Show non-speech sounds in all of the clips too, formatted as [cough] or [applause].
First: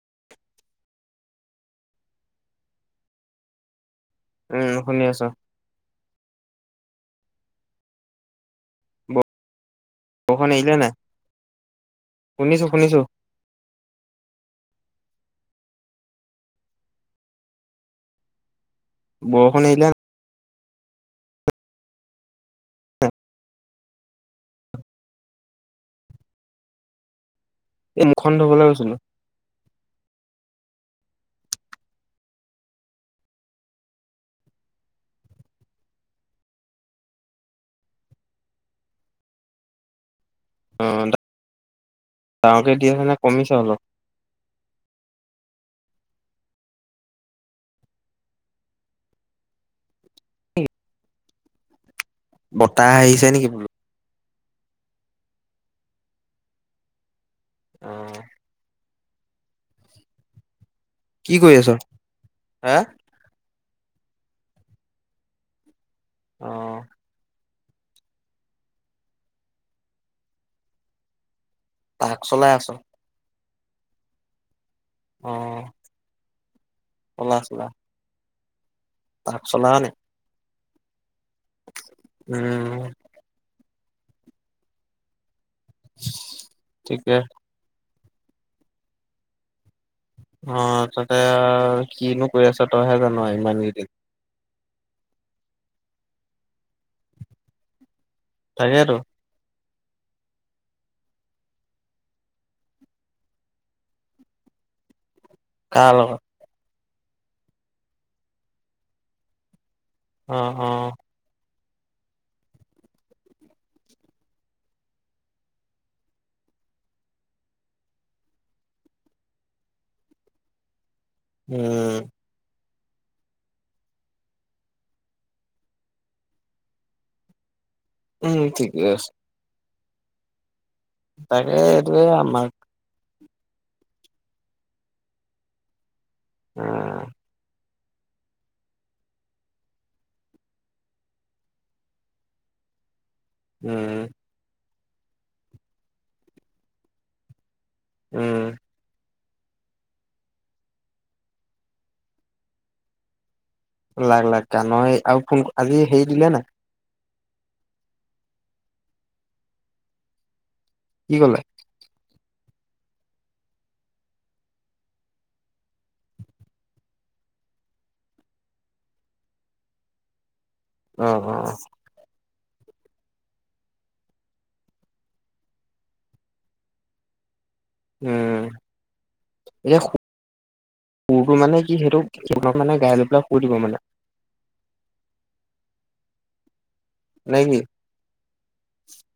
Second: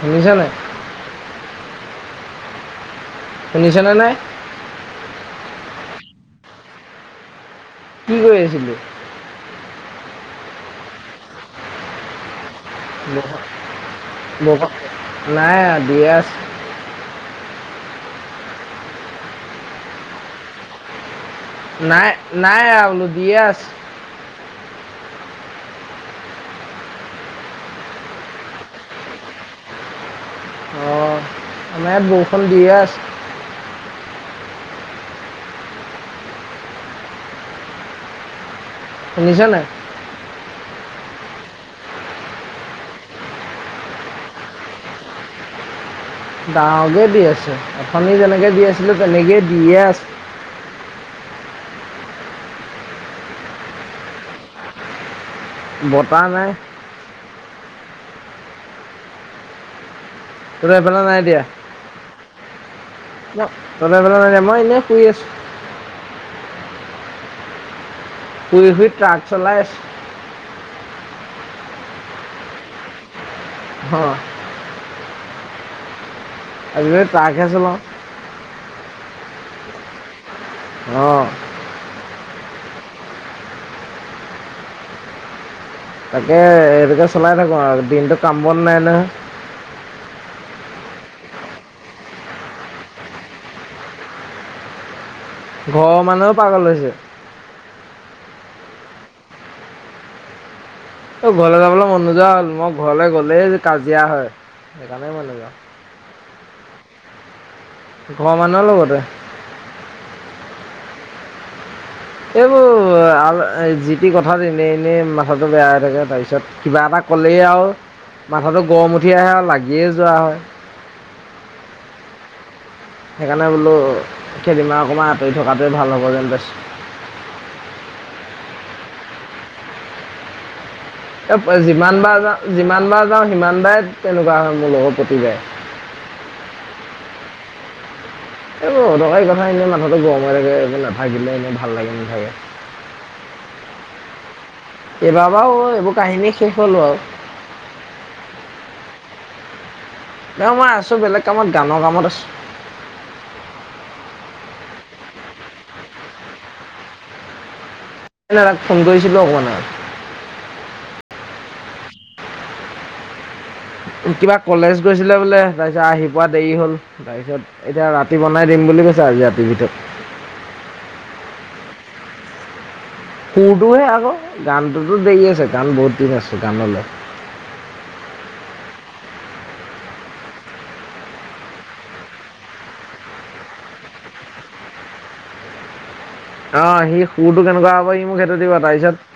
শুনিছ নাই। শুনিছেনে নাই? উম, শুনি আছো। কি কৰি আছিলি? বৰষুণ এৰিলে নাই? শুনিছো শুনিছো নাই, এৰা দিয়ে আছে। বৰষুণ এৰিলে নাই? নাই নাই এৰা বোলো দিয়ে আছে। এই মুখ খন ধুবলৈ গৈছিলোঁ। অ', আমাৰ য়াত বৰষুণ দিয়ে আছে। শুনিছানাই? অ', ডাঙৰকে দি আছেনে কমিছে অলপ? ডাঙকে দি আছো এথনি যেনেকৈ দি আছিলে তেনেকেই দিয়ে আছে। বতাহ আহিছে নেকি? বতাহ নাই। আহ। তহত সেইফালে নাই কি দিয়া। কৰি আছ? হা তলোই পেলাই নাই মই এনেই শুই আছো। আহ। পুৰি শুই ট্ৰাক চলাই আছে। তাক চলাই আছ। অ', অ', আজি কালি ট্ৰাকহে চলাওঁ। তাক চলাও নি? অ', উম, তাকে এইটোকে ঠিকে চলাই থাকো আৰু দিনটো কাম বন নাই না। অ', তাতে কিনো কৰি আছ তইহে জা ন' ইমানকেইদিন। ঘৰৰ মানুহও পাগল হৈছে। তাকে তো। অ', ঘৰলে যাবলৈ মন নোযোৱা হ'ল, মই ঘৰলে গ'লেই কাজিয়া হয় সেইকাৰণেই মই নাযাও। কাৰ লগত? ঘৰ মানুহৰ লগতে। অ ', অ', এইবোৰ আৰু যি টি কথাত এনেই এনেই মাথাটো বেয়া হৈ থাকে তাৰপিছত কিবা এটা ক'লেই আৰু মাথাটো গৰম উঠি আহে আৰু লাগিয়ে যোৱা হয়। উম, সেইকাৰণে বোলো কেইদিনমান অকণমান আঁতৰি থকাটোৱে ভাল হ'ব যেন পাইছোঁ। উম, ঠিকে আছে। তাকে এ এইটোৱে যিমানবাৰ যা আমাক যিমানবাৰ সিমান বাৰে তেনেকুৱা হয় মোৰ লগত প্ৰতিবাৰে। উম, এইটো অদৰকাৰী কথা এনে মাথাতে গৰম হৈ থাকে এ নাথাকিলে এনে ভাল লাগি নাথাকে। উম, এইবাৰৰ পৰা আৰু এইবোৰ কাহিনী শেষ হ'ল বাৰু। উম, ন মই আছোঁ বেলেগ কামত গানৰ কামত আছোঁ। লাগ লাগ গানৰে আৰু ফোন আজি হেৰি দিলে নাই? [unintelligible] ফোন কৰিছিলোঁ অকণমান আগত। কি কলে? কিবা কলেজ গৈছিলে বোলে তাৰপিছত আহি পোৱা দেৰি হ'ল তাৰপিছত এতিয়া ৰাতি বনাই দিম বুলি কৈছে আজি ৰাতিৰ ভিতৰত। অ', অ', অ', সুৰটোহে আক গানটোতো দেৰি আছে গান বহুত দিন আছে গানলৈ। উম, এতিয়া কোৰটো মানে কি সেইটো সাক মানে গাই লুবেলাক কু দিব মানে [unintelligible] অ সি নে সুৰটো কি কেনেকুৱা হ'ব সি মোক সেইটো দিবা তাৰপিছত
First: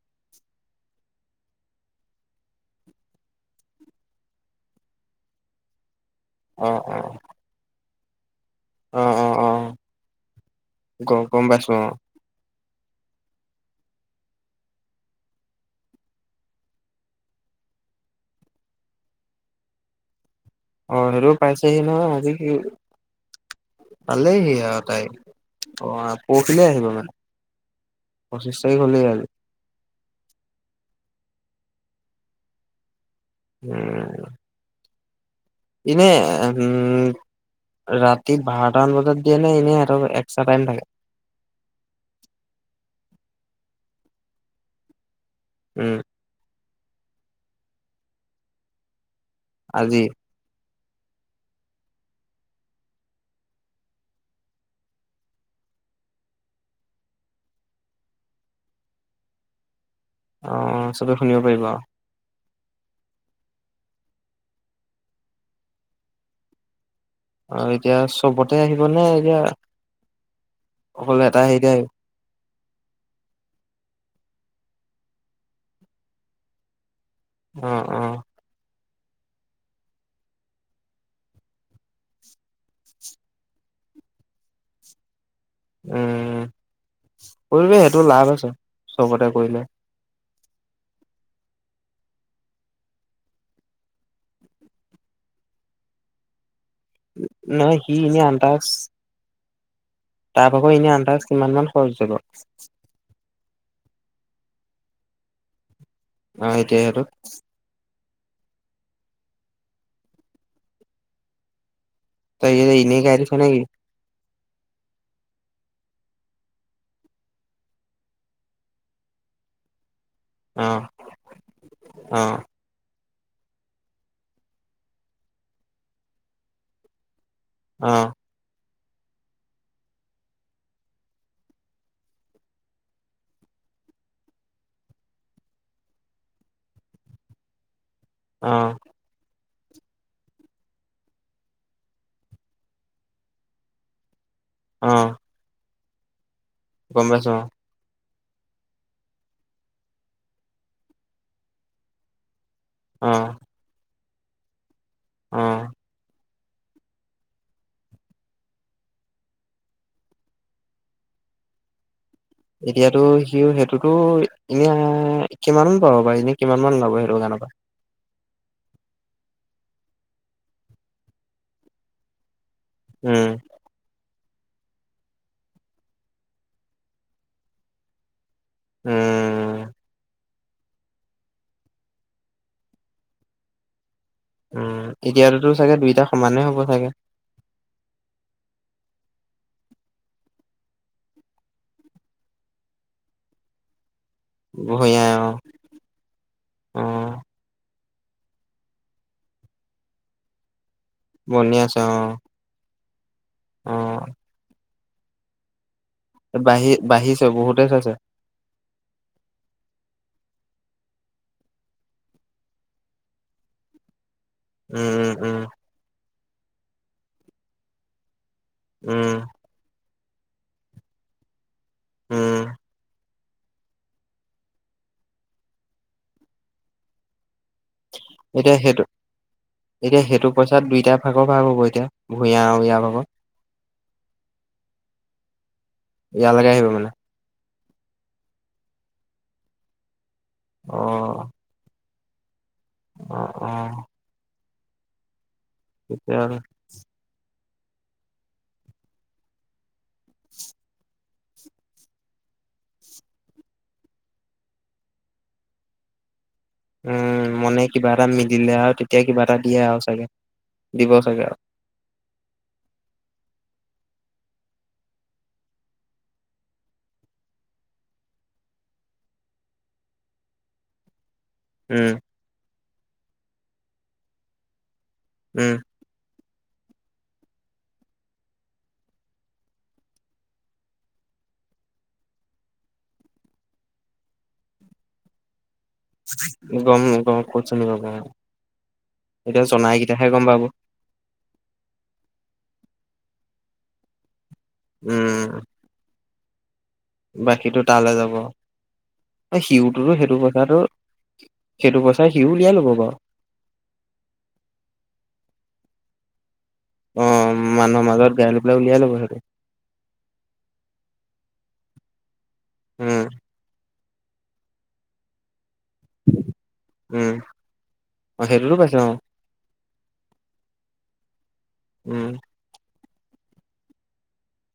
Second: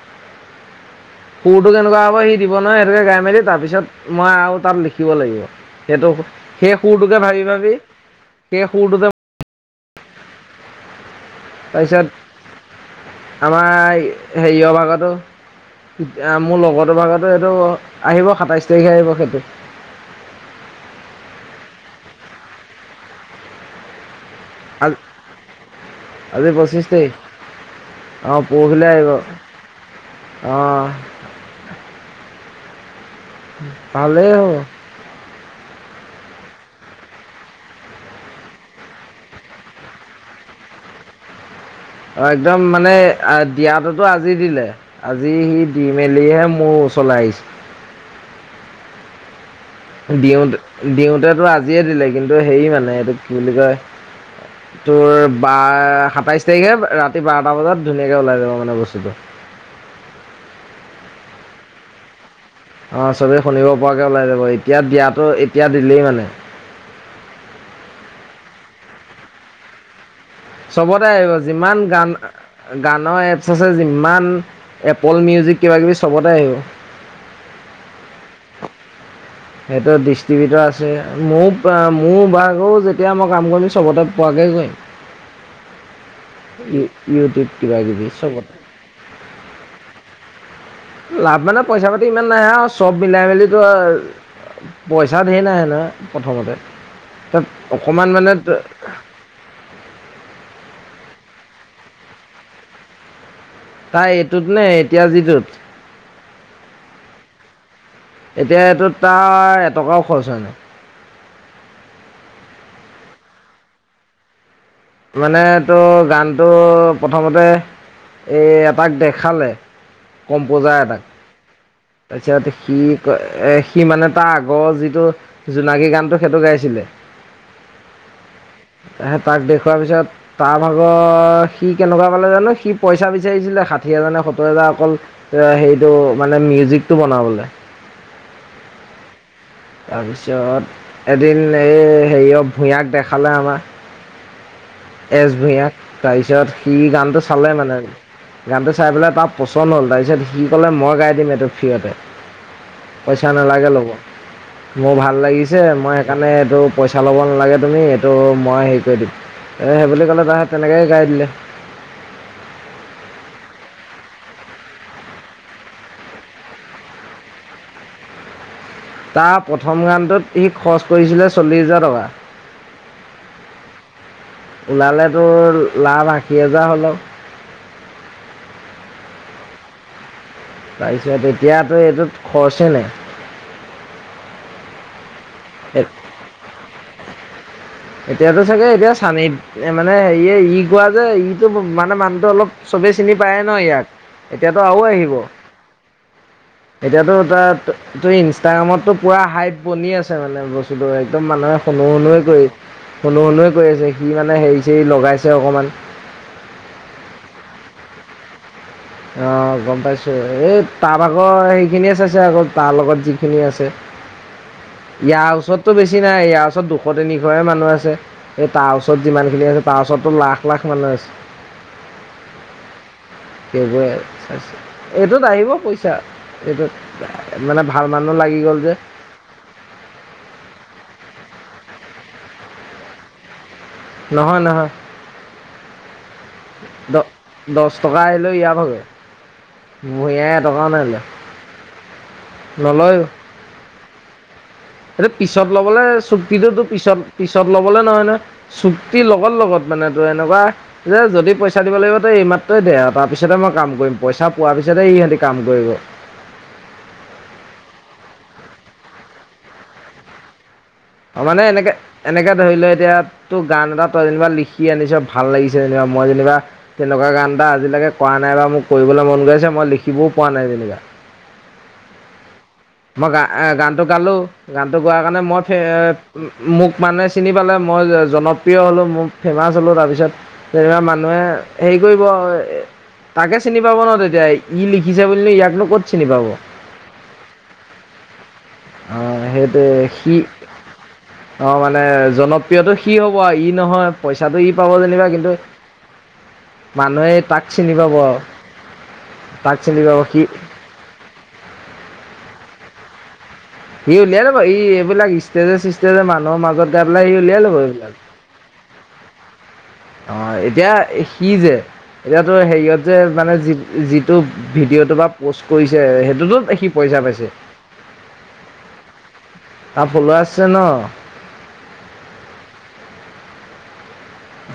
[inaudible] সুৰটো কেনেকুৱা হ'ব সি দিব নহয় সেইটোকে গাই মেলি তাৰপিছত মই আৰু তাত লিখিব লাগিব সেইটো অ সেই অ সুৰটোকে ভাবি ভাবি পে ফুৰটো অ যে অ অ গ গম পাইছোঁ অ', তাৰপিছত আমাৰ সেৰিয়ৰ ভাগৰটো য়া মোৰ লগৰতোৰ ভাগৰতো এইটো আহিব সাতাইশ তাৰিখে আহিব সেইটো। অ', সেইটোও পাইছেহি নহয় আজি পালেইহি আৰু আজ তাই অ, পৰহিলে আহিব মানে। অ পঁচিশ তাৰিখ পৰহিলৈ হ'লেই আহিব আজি অ ভালেই হ'ব ইনে উম ৰাতি বাৰটামান বজাত দিয়ে নে এনেই হেঁতৰ এক্সট্ৰা টাইম থাগে অ একদম মানে দিয়াততো আজি দিলে আজি সি দি উম মেলিহে মোৰ চলাই আহিছে আজি দিওঁতে দিওঁতেটো আজিয়ে দিলে কিন্তু হেৰি মানে এইটো কি বুলি কয় তোৰ বা সাতাইশ তাৰিখে ৰাতি বাৰটা বজাত ধুনীয়াকে ওলাই যাব মানে বস্তুটো আহ চবে শুনিব পাৰিবা অ চবেই শুনিব পৰাকৈ ওলাই যাব এতিয়া দিয়াাতো এতিয়া দিলেই মানে অ এতিয়া চবতে আহিব নে এতিয়া চবতে অকল আহিব এটা হেৰিতে যিমান গান গানৰ এপছ আছে যিমান এপল মিউজিক কিবা কিবি চবতে আহিব আহ আহ সিহতৰ ডিষ্ট্ৰিবিউটৰ আছে ময় মোৰ ভাগও যেতিয়া মই কাম কৰিম চবতে পোৱৈ সেগণ উম, ইউটিউব কৰিবি কিবা সেইটো কিবি লাভ আছে চবতে চবতে কৰিলে। লাভ মানে পইচা পাতি ইমান নাইে আৰু চব মিলাই মেলিো পইচা েৰ নাইে নহয় প্ৰথমতে তাত নহয় সি অকণমান এনে মানে [unintelligible] আন্দাজ তাৰ ভাগ এনে আনতাছ কিমানমান খৰচ হৈছে বাও তাই এইটোত নে এতিয়া যিটোত অ এতিয়া আৰুটো এতিয়া এইটো তাৰ এটকাও খৰচ হয় নাই তই ইনেই গাড়ীখন নে কিি মানে তো গানটো প্ৰথমতে এ এটাক দেখালে কম্পজাৰ অ', এটাক অ', তাৰছিছত সি সি মানে তাৰ আগৰ যিটো জোনাকী গানটো সেইটো গাইছিলে অ তাক দেখ থোৱাৰ পিছত তাৰ ভাগত সি কেনেকুৱা পালে জানো সি পইচা বিচাৰিছিলে ষাঠি হাজাৰ নে সত্তৰ হাজাৰ অকল হেটো মানে মিউজিকটো বনাবলৈ আহ তাৰপিছত এদিন এই হেৰি অ ভূঞাক দেখালে আমাৰ অ', এছ ভূঞাক তাৰপিছত সি গম গানটো পাইছোঁ চালে মানে গানটো চাই পেলাই তাৰ পচন্দ হ'ল তাৰপিছত সি ক'লে মই গাই দিম এইটো ফ্ৰতে অ', অ'। পইচা নালাগে ল'ব মোৰ ভাল লাগিছে, অ', মই সেইকাৰণে এইটো পইচা ল'ব নালাগে, তুমি এইটো মই হেৰি এই সেইবুলি ক'লে তাহে তেনেকৈে গাই দিলে। এতিয়াতো সি সেইটোতো এনে কিমান পাব বা এনে কিমান মান লাব সেইটো গান। অ' তাৰ প্ৰথম গানটোত সি খৰচ কৰিছিলে চল্লিছ হোজাৰ টকা। উম। ওলালেতো লাভ আশী হাজাৰ হ'লেও উম তাৰপিছত এতিয়াতো এইটোত খৰচেই ন উম এতিয়াততো চাগে দুইটা সমানে হ'ব চাগে চানেই মানে হেয়ে ই কোৱা যে ইটো মানে মানুহটো অলপ চবে চিনি পায় ন ইয়াক এতিয়াতো আ ভূঞাই আহিব অ', এতিয়াতো অ', তাত ত ইনষ্টাগ্ৰামতটো পুৰা হাইপ বনি আছে মানে বস্তু ছিল একদম বনি মানুহে শুন আছে অ', শুনোৱে কৰি শুনো শুনোৱে কৰি আছে অ', সি মানে হেৰি চেৰি লগাইছে অকণমান। বাঢ়ি বাঢ়িছে বহুতে চাইছে। অ' গ'ম পাইছো। এই তাৰ ভাগৰ সেইখিনিয়ে চাইছে আকৌ তাৰ লগত যিখিনি আছে। [unintelligible] উম, উম, ইয়াৰ ওচৰতো বেছি নাই ইয়াৰ ওচৰত দুশ তিনিশহে মানুহ আছে এই তাৰ ওচৰত উম, যিমানখিনি আছে তাৰ ওচৰতো লাখ লাখ মানুহ আছে। উম। সেইবোৰোই এইটোত আহিব পইচা এইটোত মানে ভাল মানুহ লাগি এতিয়া গ'ল যে সেইটো এতিয়া সেইটো পইচা দুইটা ভাগৰ ভাগ হ'ব এতিয়া ভূঞা ইয়াৰ ভাগত নহয়, নহয়। ইয়ালকে আহিব মানে। দ দহ টকা আহিলেও ইয় ভাগে ভূঞাই এটকাও নাই লোৱা। অ', অ' অ' এটো পিছত ল'বলৈ তেতিয়া চুক্তিটোতো পিছত পিত পিছত ল'বলৈ নহয়, নহয় চুক্তি লগত লগত মানে তোৰ এনেকুৱা যদি পইচা দিব লাগিব এই মাহ তেই দে তাৰ পিছতে মই কাম কৰিম পইচা পোৱাৰ পিছতে ইহঁতি কাম কৰিব। উম, মনে কিবা এটা মিলিলে আৰু তেতিয়া কিবা এটা দিয়ে আৰু চাগে। দিব চাগে অ' আৰু মানে এনেকে এনেকে ধৰি লওঁ এতিয়া তো গান এটা তই যেনিবা লিখি আনিছ ভাল লাগিছে যেনিবা মই যেনিবা তেনেকুৱা গান এটা আজিলৈকে কৰা নাই মোক কৰিবলৈ মন গৈছে মই লিখিবও পোৱা নাই তেনেকা উম। মই গা এ গানটো গালো গানটো গোৱাৰ কাৰণে মই উম, ফে এ মোক মানুহে চিনি পালে মই জনপ্ৰিয় হ'লোঁ মোৰ ফেমাওচ হ'লো তাৰপিছত যেনা মানুহে হেৰি কৰিব তাকে চিনি পাব ন। তেতিয়া ই লিখিছে বুলি নো ইয়াকনো গ'ম গমকে অ' সেইটো জনাইকেইটাহে সি গম পাব অ' মানে জনত প্ৰিয়তাটো সি হ'ব ই নহয় পইচাটো ই পাব যেনিবা, কিন্তু উম, মানুহে তাক বাকীটো চিনি তালৈ পাব যাব আৰু তাক চিনি সিউটোতো পাব সেইটো সি পইচা সেইটো পইচাৰ সিও উলিয়াই ল'ব বাৰু। সি উলিয়াই ল'ব ই এইবিলাক ইষ্টেজে চিষ্টেজে মানুহৰ মাজত গাই পেলাই সি উলিয়াই অ' ল'ব মানুহৰ এইবিলাক মাজত গাই লৈ পেলাই উলিয়াই ল'ব সিহঁতে। অ' এতিয়া সি যে এতিয়াতো হেৰিয়ত যে উম, মানে যি যিটো ভিডিঅ'টো বা প'ষ্ট কৰিছে সেইটোতোি পইচা উম, পাইছে। অ', সেইটোতো পাইছে অ', আ ফলুৱাছ আছে ন। উম।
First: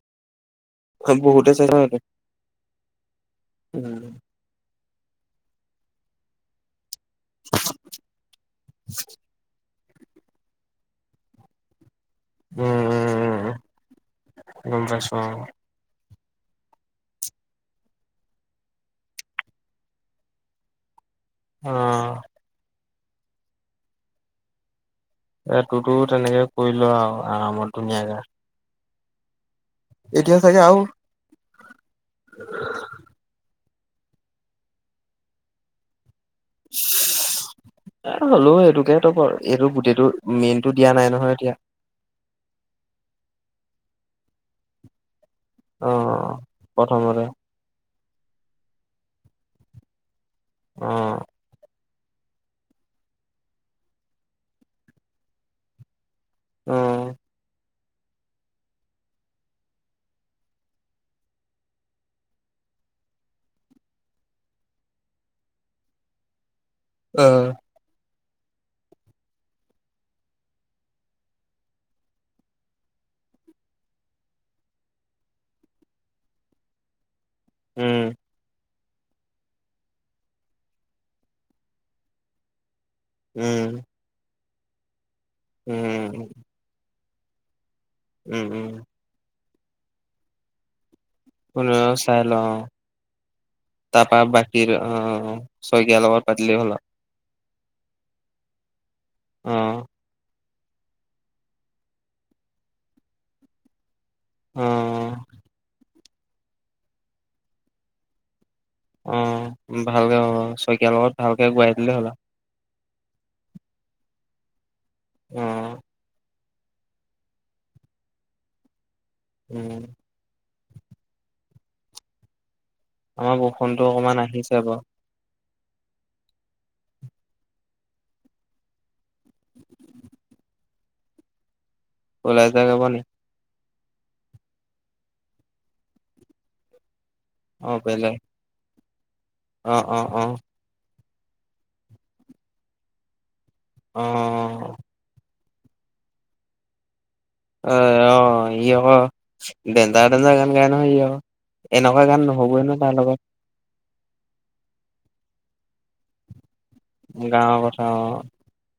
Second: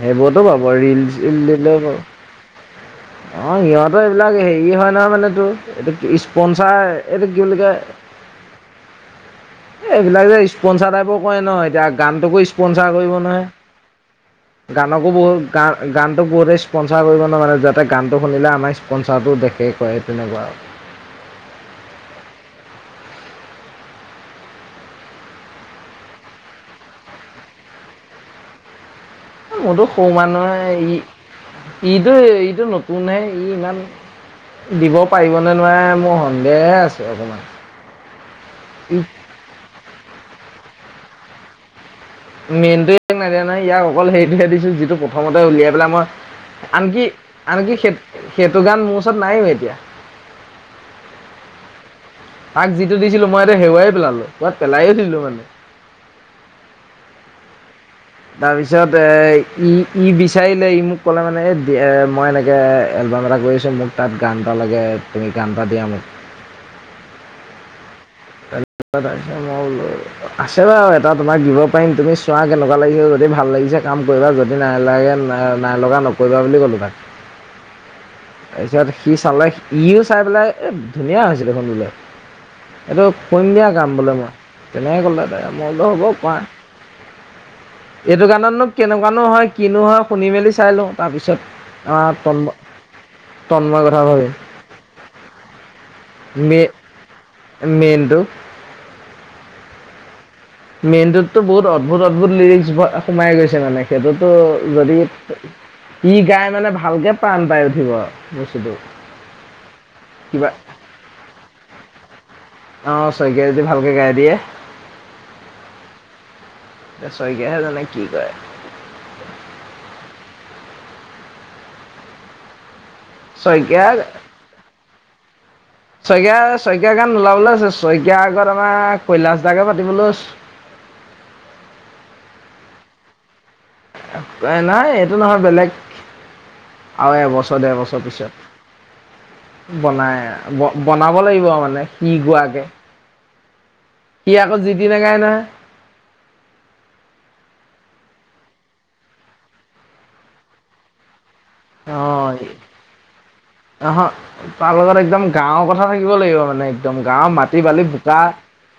সেইবোৰতো পাব ৰিল চিল বহুতে চাইছে দিলে ন পাব। অ সিহঁতৰ উম এইবিলাক হেৰি হয় নহয় মানেটো এইটো স্পনচাৰ এইটো কি বুলি কয় এই এইবিলাক যে স্পনচাৰ ট্ৰাইপৰ কয় ন এতিয়া গানটোকো স্পনচাৰ কৰিব নহয় উম গম গানকো পাইছো বহুত গ গান বহুতে স্পনচাৰ কৰিব ন তাতে গানটো শুনিলে আমাৰ স্পনচাৰটো দেখে কৰে তেনেকুৱা আৰু আহ। এ তোৰতো তেনেকে কৰিলো আৰু আৰামত ধুনীয়াকে মোৰতো সৌ এতিয়া চাগে মানুহে আৰু ই ইটো ইটো নতুনহে ই ইমান দিব পাৰিবনেে নোৱাৰাৰে মোৰন এ হ'লো ই এইটোকে ত কৰ এইটো গোটেইটো মেইনতটো দিয়া নাই নহয় এতিয়া মেইনটটোে নাই দিয়া নাই ইয়াক অকল হেৰিটোহে দিছো যিটো প্ৰথমতে উলিয়াই অ পেলাই মই আনকি প্ৰথমতে আনকি সে সেইটো গান মোৰ ওচৰত নাইও এতিয়া অহ তাক যিটো দিছিলো মই এতিয়া হেৰুৱাই পেলালো পাত পেলাই উঠিলো মানে অহ তাৰ পিছত এ ই ই বিচাৰিলে ই মোক কলে মানে এ এ মই এনেকে এলবাম এটা কৰিছোঁ মোক তাত গান এটা লাগে তুমি গান এটা দিয়া মোক অহ মই বোলো আছে বাৰু এটা তোমাক দিব পাৰিম তুমি চোৱা কেনেকুৱা লাগিব যদি ভাল লাগিব পিছে কাম কৰিবা যদি নালাগে নাইলগা নকৰিবা বুলি ক'লোঁ তাক উম তাৰপিছত সি চালে সিও চাই পেলাই এই ধুনীয়া হৈছিল দেখোন এইটো খুন উম দিয়া কাম বোলে মই তেনেকে ক'লে মইতো হ'ব উম কাই এইটো উম গানতনো উম কেনেকুৱানো হয় কিনো হয় শুনি মেলি চাই লওঁ তাৰপিছত তল তপা বাকীৰ অ চ বদল হল মেইলটো অহ মেইনটোতো বহুত অদ্ভূত অদ্ভুত লিৰিচ সোমাই গৈছে মানে সেইটোতো অ যদি ই গাই মানে ভালকে প্ৰাণ পাই উঠিব আৰু অ ভালকে হ'ব শইকীয়াৰ লগত ভালকে ঘূৰাই দিলে হ'লা অ শইকীয়া যদি ভালকে গাই দিয়ে উম এ শইকীয়াহে জানে কি কৰে উম আমাৰ শইকীয়া বৰষুণটো অকমান আহিছে বাৰ শইকীয়া শইকীয়া গান ওলাবলৈ আছে শইকীয়া আগত আমাৰ কৈলাশ দাকে পাতিবলৈ আছে ওলাই যাকাবনি নাই এইটো নহয় বেলেগ আৰু এবছৰ অ ডৰ বছৰ বেলেগ পিছত অ অ বনাই অ বনাব লাগিব মানে সি গোৱাকে অ অ সি আকৌ জিতি নে গায় নহয় অ অ ই এ এন্তদ জাগান গাইানো অ এনেকুৱা গান অঁ নহবই ন তাৰ লগত অহ তাৰ লগত একদম গাঁওৰ কথা থাকিব লাগিব মানে একদম গাঁৱৰ মাটি কথা বালি অ বোকা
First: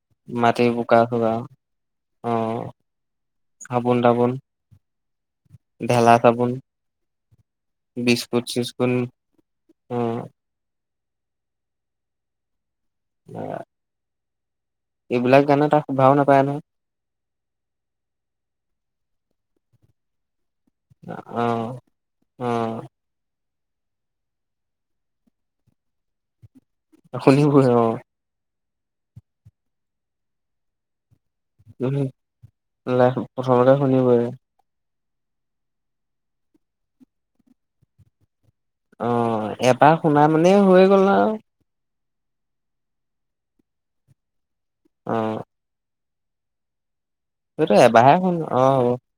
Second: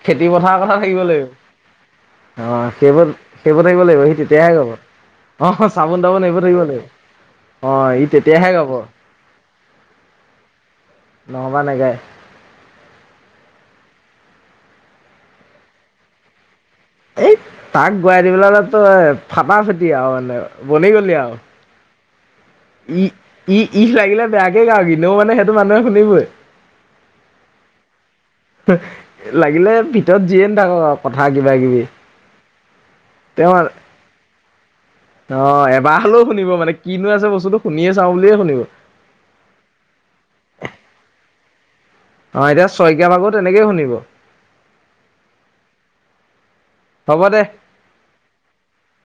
খেতি পথাৰৰ মাটি কথা বোকা থাকিব চোকা লাগিব অ সেইবত সেইবতাকিব চাবোন লাগিব সি তাবোন তেতিয়াহে কব অ' চাবোন তাবোন হেইবোৰ থাকিব লাগিব, অ' ই তেতিয়াহে গাব। উম। নহ'বা নাগাই। নাগায় এইবিলাক গানে তাক শুধাও নাপায় নহয় এই তাক গুৱাই দি পেল তো এ ফটা ফেটি আৰু মানে বনি গলি আৰু উম ই ই ইথলাগিলে বেয়াকে গাও কিনেও মানে সেইটো মানুহে শুনিবই শুনিব অ লাগিলে ভিতৰত যিয়ে নাথাকক আ উ লাই তেওঁ প্ৰথমতে শুনিবই অ এবাৰ হলেও শুনিব মানে কিনো আছে বস্তুটো শুনিয়ে চাও বুলিয়ে শুনিব অ' এবাৰ শুনা মানে হৈ গ'ল আৰু অ' এতিয়া শইকীয়া ভাগৰ তেনেকেই শুনিব আহ হ'ব দে। হেনো এবাৰ হে খুন অ'।